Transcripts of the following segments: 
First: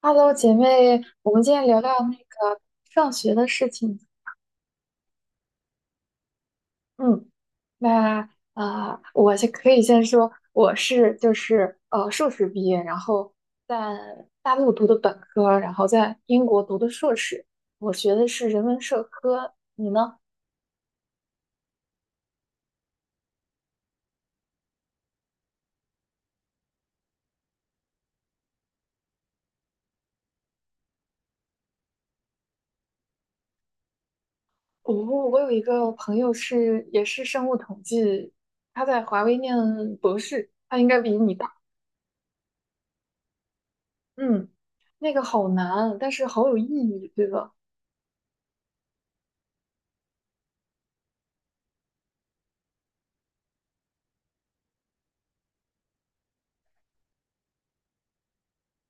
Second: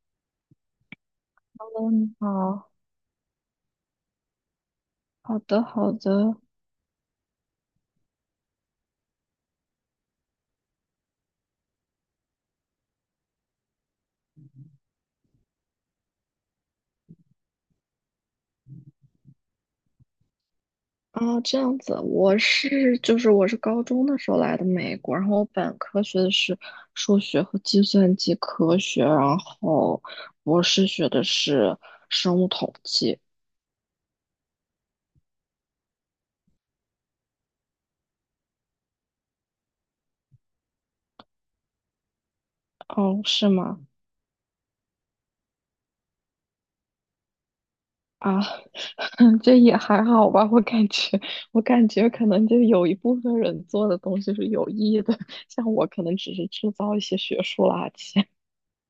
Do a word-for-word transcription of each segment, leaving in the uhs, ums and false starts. Hello，姐妹，我们今天聊聊嗯，那你个好，上学的事情。好的，好的，嗯，那啊、呃我先可以先说，我是就是呃硕士毕业，然后在大陆读的本科，然后在英国读的硕士，我学的是人文社科。你呢？啊，这样子，我是就是我是高中的时候来的美国，然后我本科学的是数学和计算机科学，然后博士学的是生物统计。我、我有一个朋友是也是生物统计，他在华为念博士，他应该比你大。哦，是吗？嗯，那个好难啊，但是好有意义，对吧？啊，这也还好吧，我感觉我感觉可能就有一部分人做的东西是有意义的，像我可能只是制造一些学术垃圾，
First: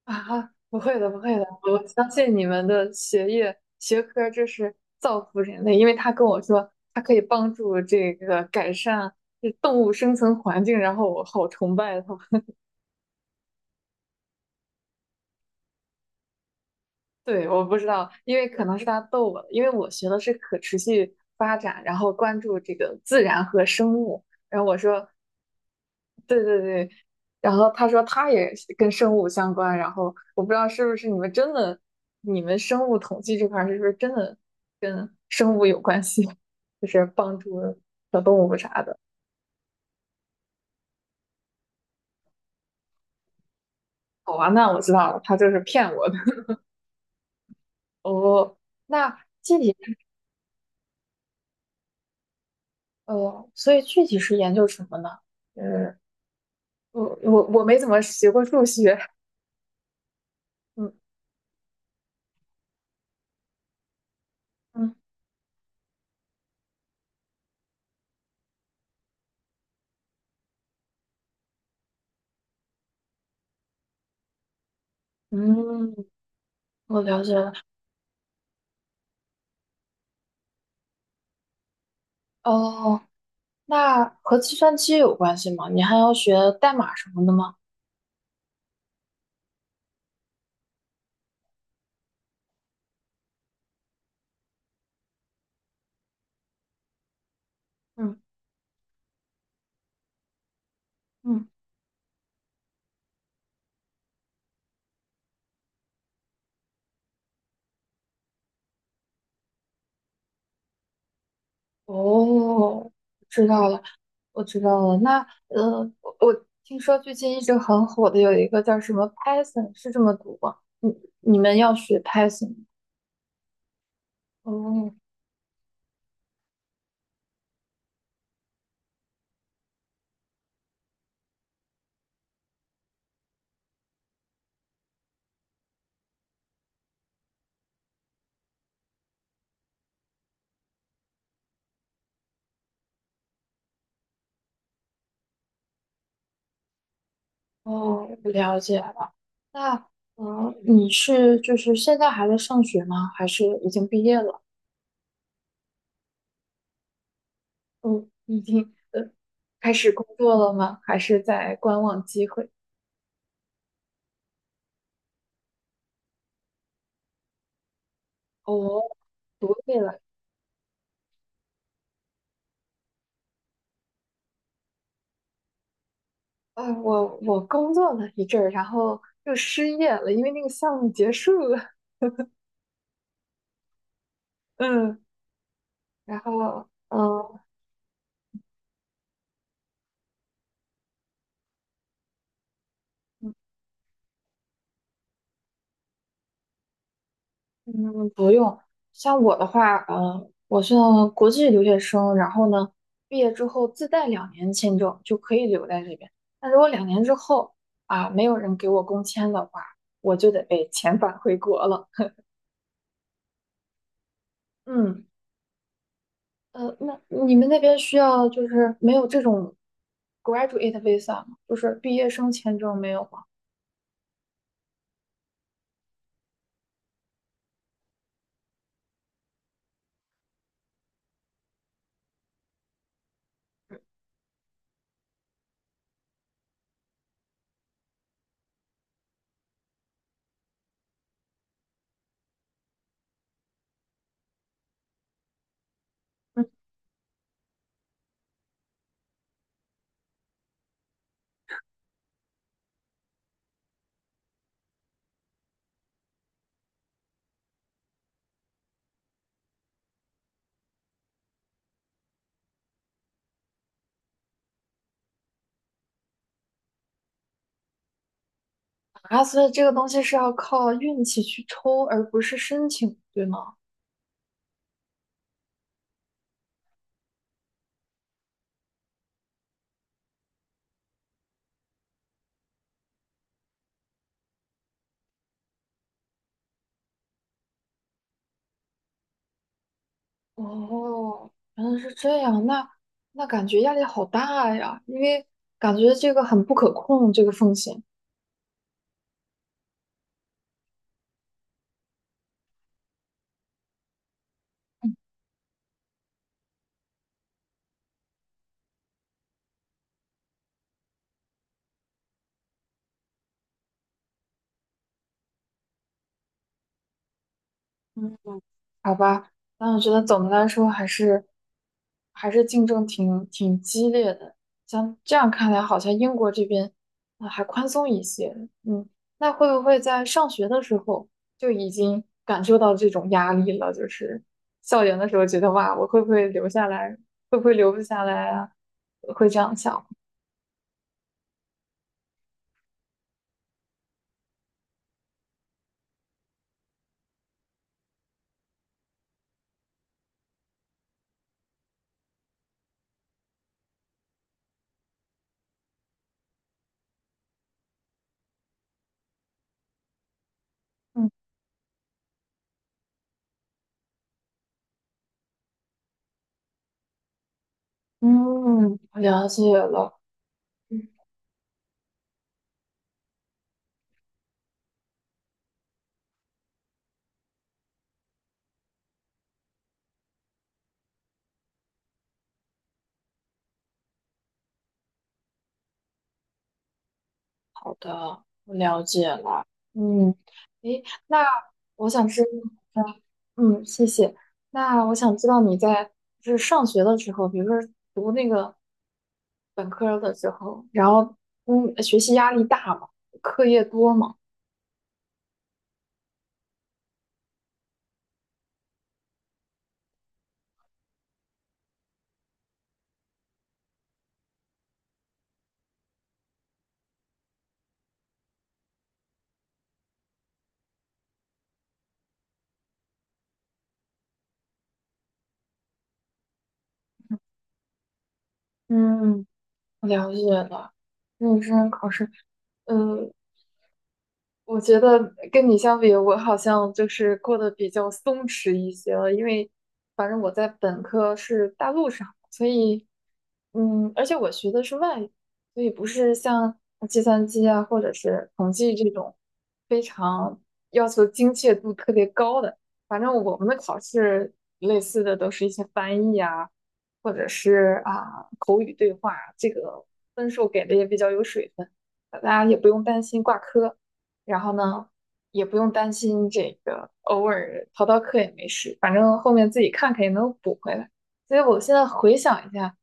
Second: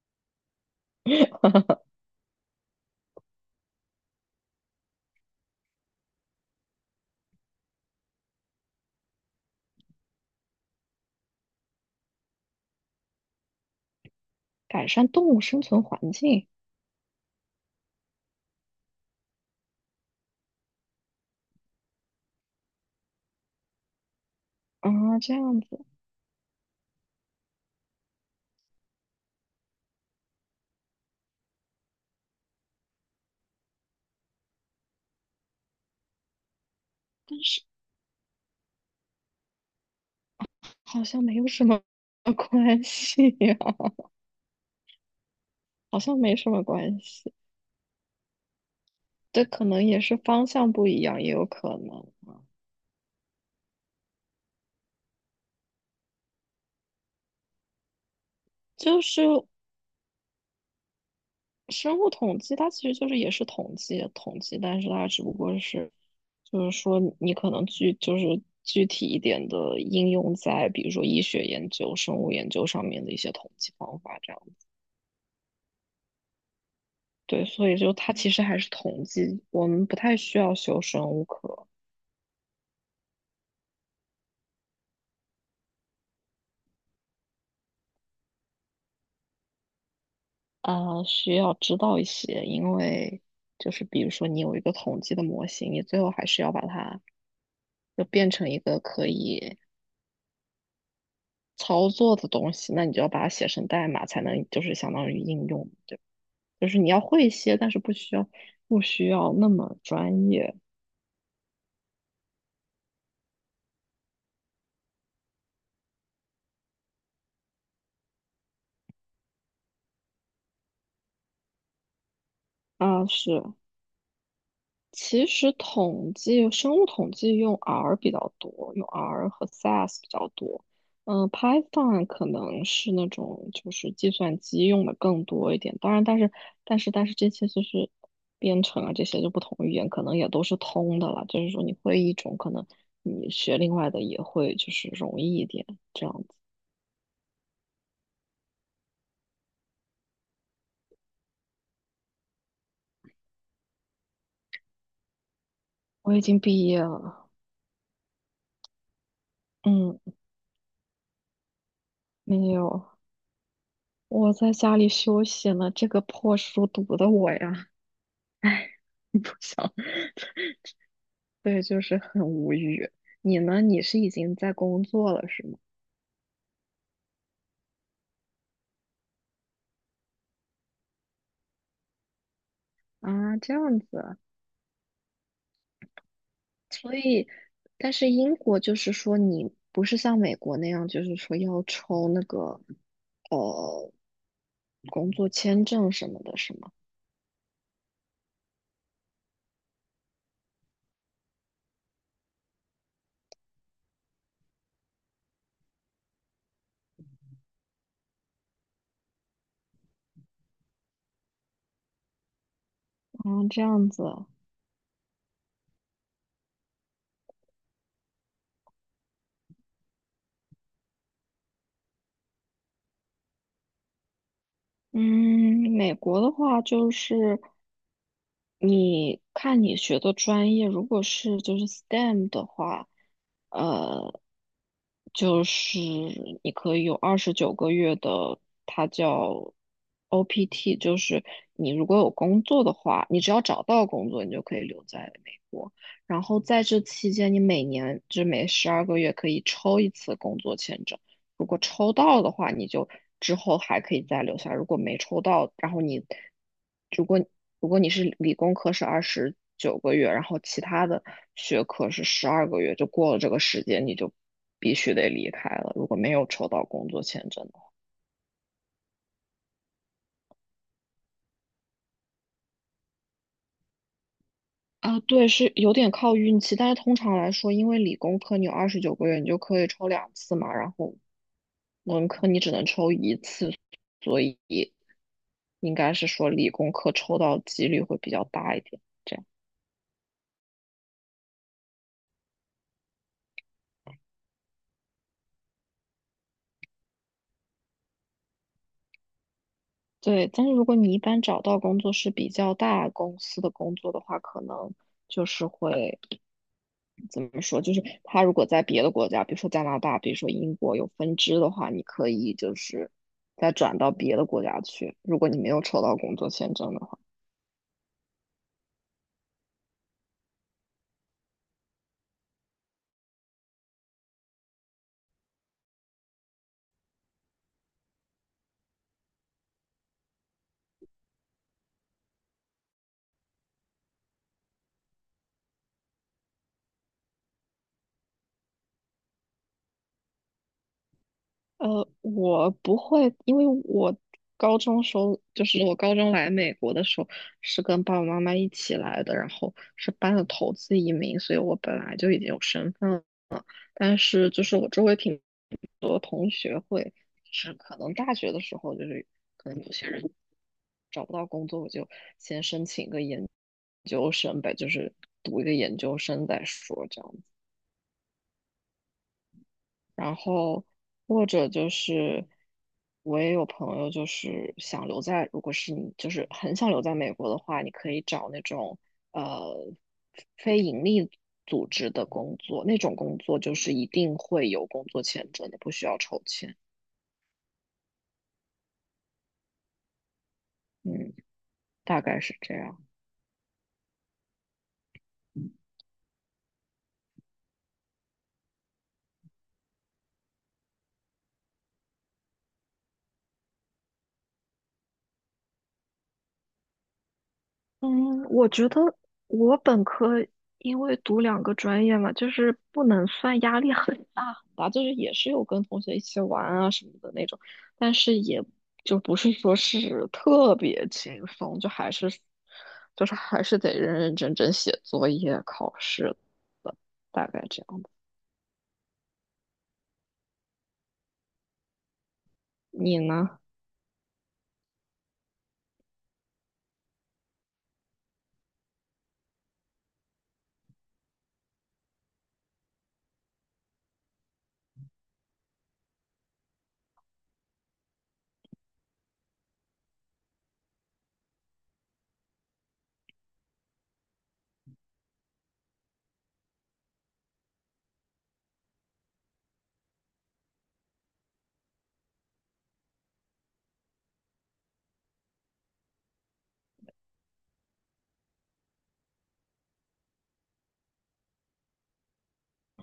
啊，不会的，不会的，我相信你们的学业学科就是造福人类，因为他跟我说他可以帮助这个改善这动物生存环境，然后我好崇拜他。改善动物生存环境。对，我不知道，因为可能是他逗我的，因为我学的是可持续发展，然后关注这个自然和生物，然后我啊，说这样子。对对对，然后他说他也是跟生物相关，然后我不知道是不是你们真的，你们生物统计这块儿是不是真的跟生物有关系，就是帮但助是。小动物啥的。好像没有什么 关系呀、好吧，那我知道了，他就是骗好我的。像没什 么关系。哦，那这具可体能也是方向不一样，也有可能。呃，所以具体是研究什么呢？呃，我我我没怎么学过数学。就是嗯生物统计，它其实就是也是统计统计，但是嗯它只不过是，就是说你可能具就是具体一点的应用在比如说医学研究、生物研究上面的一些统计方法这样。嗯，我了解对，了。所以就它其实还是统计，我们不太需要修生物课。哦，那和计算机有关系吗？你还要学代码什么的吗？呃，需要知道一些，因为就是比如说你有一个统计的模型，你最后还是要把它就嗯变成一个可以嗯，操作的东西，那你就要把它写成代码，才能就是相当于应用，对，就是你要会一些，但是不需要不需要那么专业哦，知道了，我知道了。那呃，我我听说最近一直很火的有一个叫什么 Python，是这么读吗？你你们要学 Python？吗啊，是。哦其实统计生物统计用 R 比较多，用 R 和 S A S 比较多。嗯，Python 可能是那种就是计算机用的更多一点。当然，但是但是但是这些就是编程啊，这些就不同语言可能也都是通的了。就是说你会一种，可能你学另外的也会就是容易一点这样子。哦，我了解了。那呃，你是就是现在还在上学吗？还是已经毕业了？我已经毕业了，嗯，已经呃开始嗯，工作了吗？还是在观望机会？没有，我在家里休息呢。这个破书读的我呀，哦，不独想。立了。对，就是很无语。你呢？你是已经在工作了是吗？啊，我我工作了一阵儿，然后又失业了，因为那个项目结束了。啊，这样子啊。嗯，然后所以，嗯但是英国就是说，你不是像美国那样，就是说要抽那个呃工作签证什么的，是吗？嗯，不用。像我的话，嗯，我是国际留学生，然后呢，毕业之后自带两年签证就可以留在这边。那如果两年之后啊，没有人给我工签的话，我就得被遣返回国了。啊，这样子啊。嗯。呃，那你们那边需要就是没有这种 graduate visa 吗？就是毕业生签证没有吗？嗯，美国的话就是你看你学的专业，如果是就是 S T E M 的话，呃，就是你可以有二十九个月的，它叫 O P T,就是你如果有工作的话，你只要找到工作，你就可以留在美国。然后嗯，在这期间，你每年就每十二个月可以抽一次工作签证。如果抽到的话，你就之后还可以再留下；如果没抽到，然后你如果如果你是理工科是二十九个月，然后其他的学科是十二个月，就过了这个时间，你就必须得离开了。如果没有抽到工作签证，啊，所以这个东西是要靠运气去抽，而不是申请，对吗？啊，对，是有点靠运气，但是通常来说，因为理工科你有二十九个月，你就可以抽两次嘛，然后文科你只能抽一次，所以应该是说理工科抽到几率会比较大一点。这样。哦，原来是这样，那那感觉压力好大呀，因为感觉这个很不可控，这个风险。对，但是如果你一般找到工作是比较大公司的工作的话，可能嗯就是会怎么说？就是他如果在别的国家，比如说加拿大，比如说英国有分支的话，你可以就是再转到别的国家去。如果你没有抽到工作签证的话，嗯。好吧，那我觉得总的来说还是还是竞争挺挺激烈的。像这样看来，好像英国这边啊、呃还宽松一些。嗯，那会不会在上学的时候就已经感受到这种压力了？就是校园的时候觉得哇，我会不会留下来？会不会留不下来啊？会这样想。呃，我不会，因为我高中时候就是我高中来美国的时候是跟爸爸妈妈一起来的，然后是办的投资移民，所以我本来就已经有身份了。但是就是我周围挺多同学会，是可能大学的时候就是可能有些人找嗯不到工作，我就先申请个研究生呗，就是读一个研究生再说这样。嗯，了解了。然后或者就是我也有朋友就是想留在，如果是你就是很想留在美国的话，你可以找那种呃非盈利组织的工作，那种工作就是一定会有工作签证的，不需要抽签。好的，我了解了。嗯，诶，嗯，那我大想概知道，是这样。嗯，谢谢。那我想知道你在就是上学的时候，比如说读那个本科的时候，然后嗯，学习压力大吗？课业多吗？嗯，我觉得我本科因为读两个专业嘛，就是不能算压力很大很大，就是也是有跟同学一起玩啊什么的那种，但是也就不是说是特别轻松，就还是就是还是得认认真真写作业、考试的，大概这样的。嗯，我了解了。认真考试，你呃，呢？我觉得跟你相比，我好像就是过得比较松弛一些了，因为反正我在本科是大陆上，所以嗯，而且我学的是外语，所以不是像计算机啊或者是统计这种非常要求精确度特别高的。反正我们的考试类似的都是一些翻译啊，或者是啊口语对话，这个分数给的也比较有水分，大家也不用担心挂科。然后呢，也不用担心这个偶尔逃逃课也没事，反正后面自己看看也能补回来。所以我现在回想一下，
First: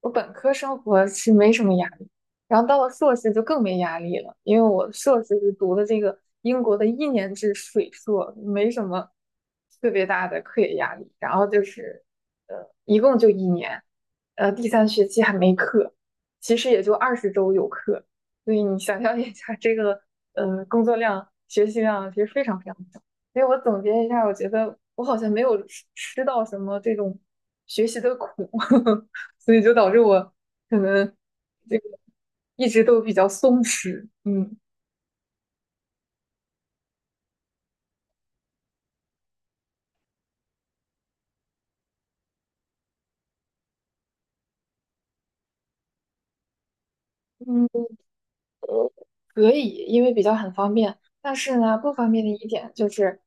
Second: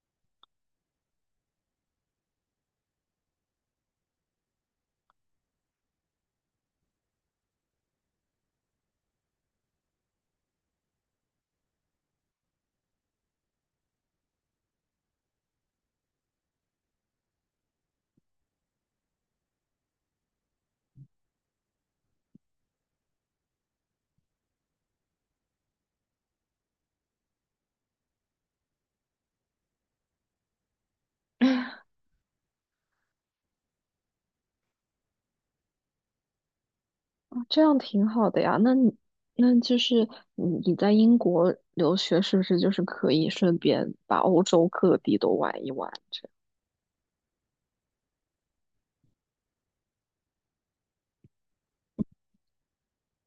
我本科生活是没什么压力，然后到了硕士就更没压力了，因为我硕士是读的这个英国的一年制水硕，没什么特别大的课业压力。然后就是呃，一共就一年，呃，第三学期还没课，其实也就二十周有课。所以你想象一下，这个呃工作量、学习量其实非常非常小。所以我总结一下，我觉得我好像没有吃到什么这种学习的苦，所以就导致我可能 这个一直都比较松弛。嗯这样挺好的呀。那你那就是你你在英国留学，是不是就是可以顺便把欧洲各地都玩一玩？嗯。可以，因为比较很方便。但是呢，不方便的一点就是，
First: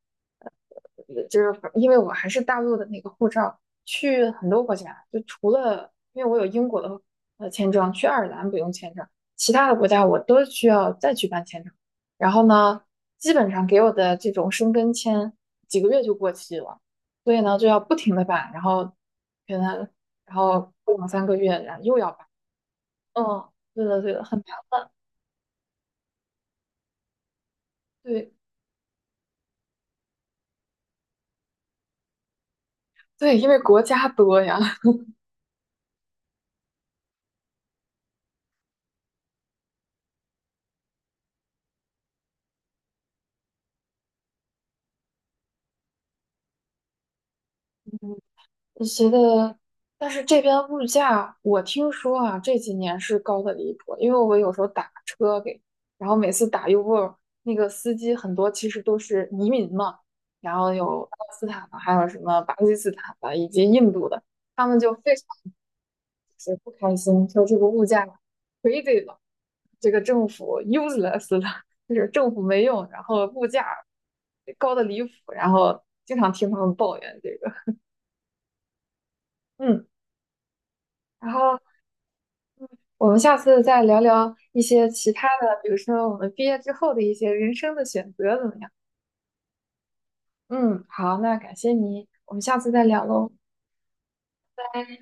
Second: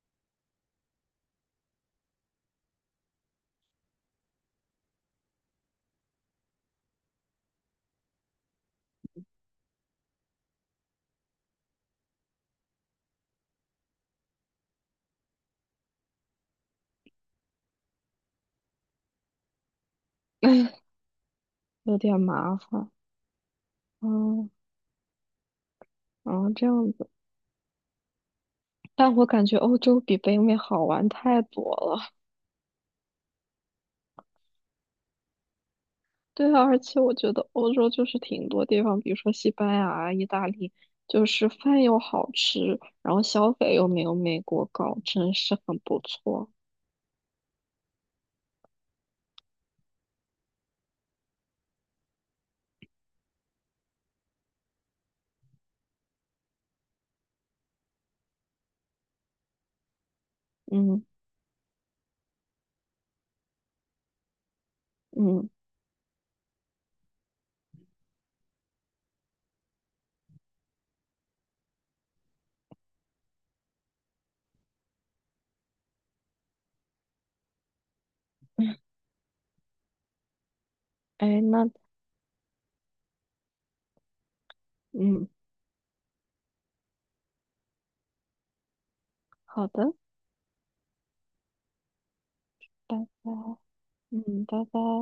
呃，就是因为我还是大陆的那个护照，去很多国家，就除了因为我有英国的呃签证，去爱尔兰不用签证，其他的国家我都需要再去办签证。然后呢，基本上给我的这种申根签几个月就过期了，所以呢就要不停的办，然后可能然后过两三个月，然后又有要点办。麻烦，嗯，对的对的，很嗯，后这样子，对。但我感觉欧洲比北美好玩太多了。对，因为国家多呀。对啊，而且我觉得欧洲就是挺多地方，比如说西班牙啊意大利，就是饭又好吃，然后消费又没有美国高，真是很不错。你觉得，但是这边物价，我听说啊，这几年是高的离谱。因为我有时候打车给，然后每次打 Uber，那个司机很多其实都是移民嘛，然后有嗯巴勒斯坦的，还有什么巴基斯坦的，以及印度的，他们就非常嗯，就是不开心，说这个物价 crazy 了。这个政府 useless 了，就是政府没用，然后物价高的离谱，然后经常听他们抱怨这个。嗯，然哎，后那我们下次再聊聊一些其他嗯，的，比如说我们毕业之后的一些人生的选择怎么样？好的，嗯，好，那感谢你，我们下次再拜聊喽，拜，嗯，拜拜拜。拜。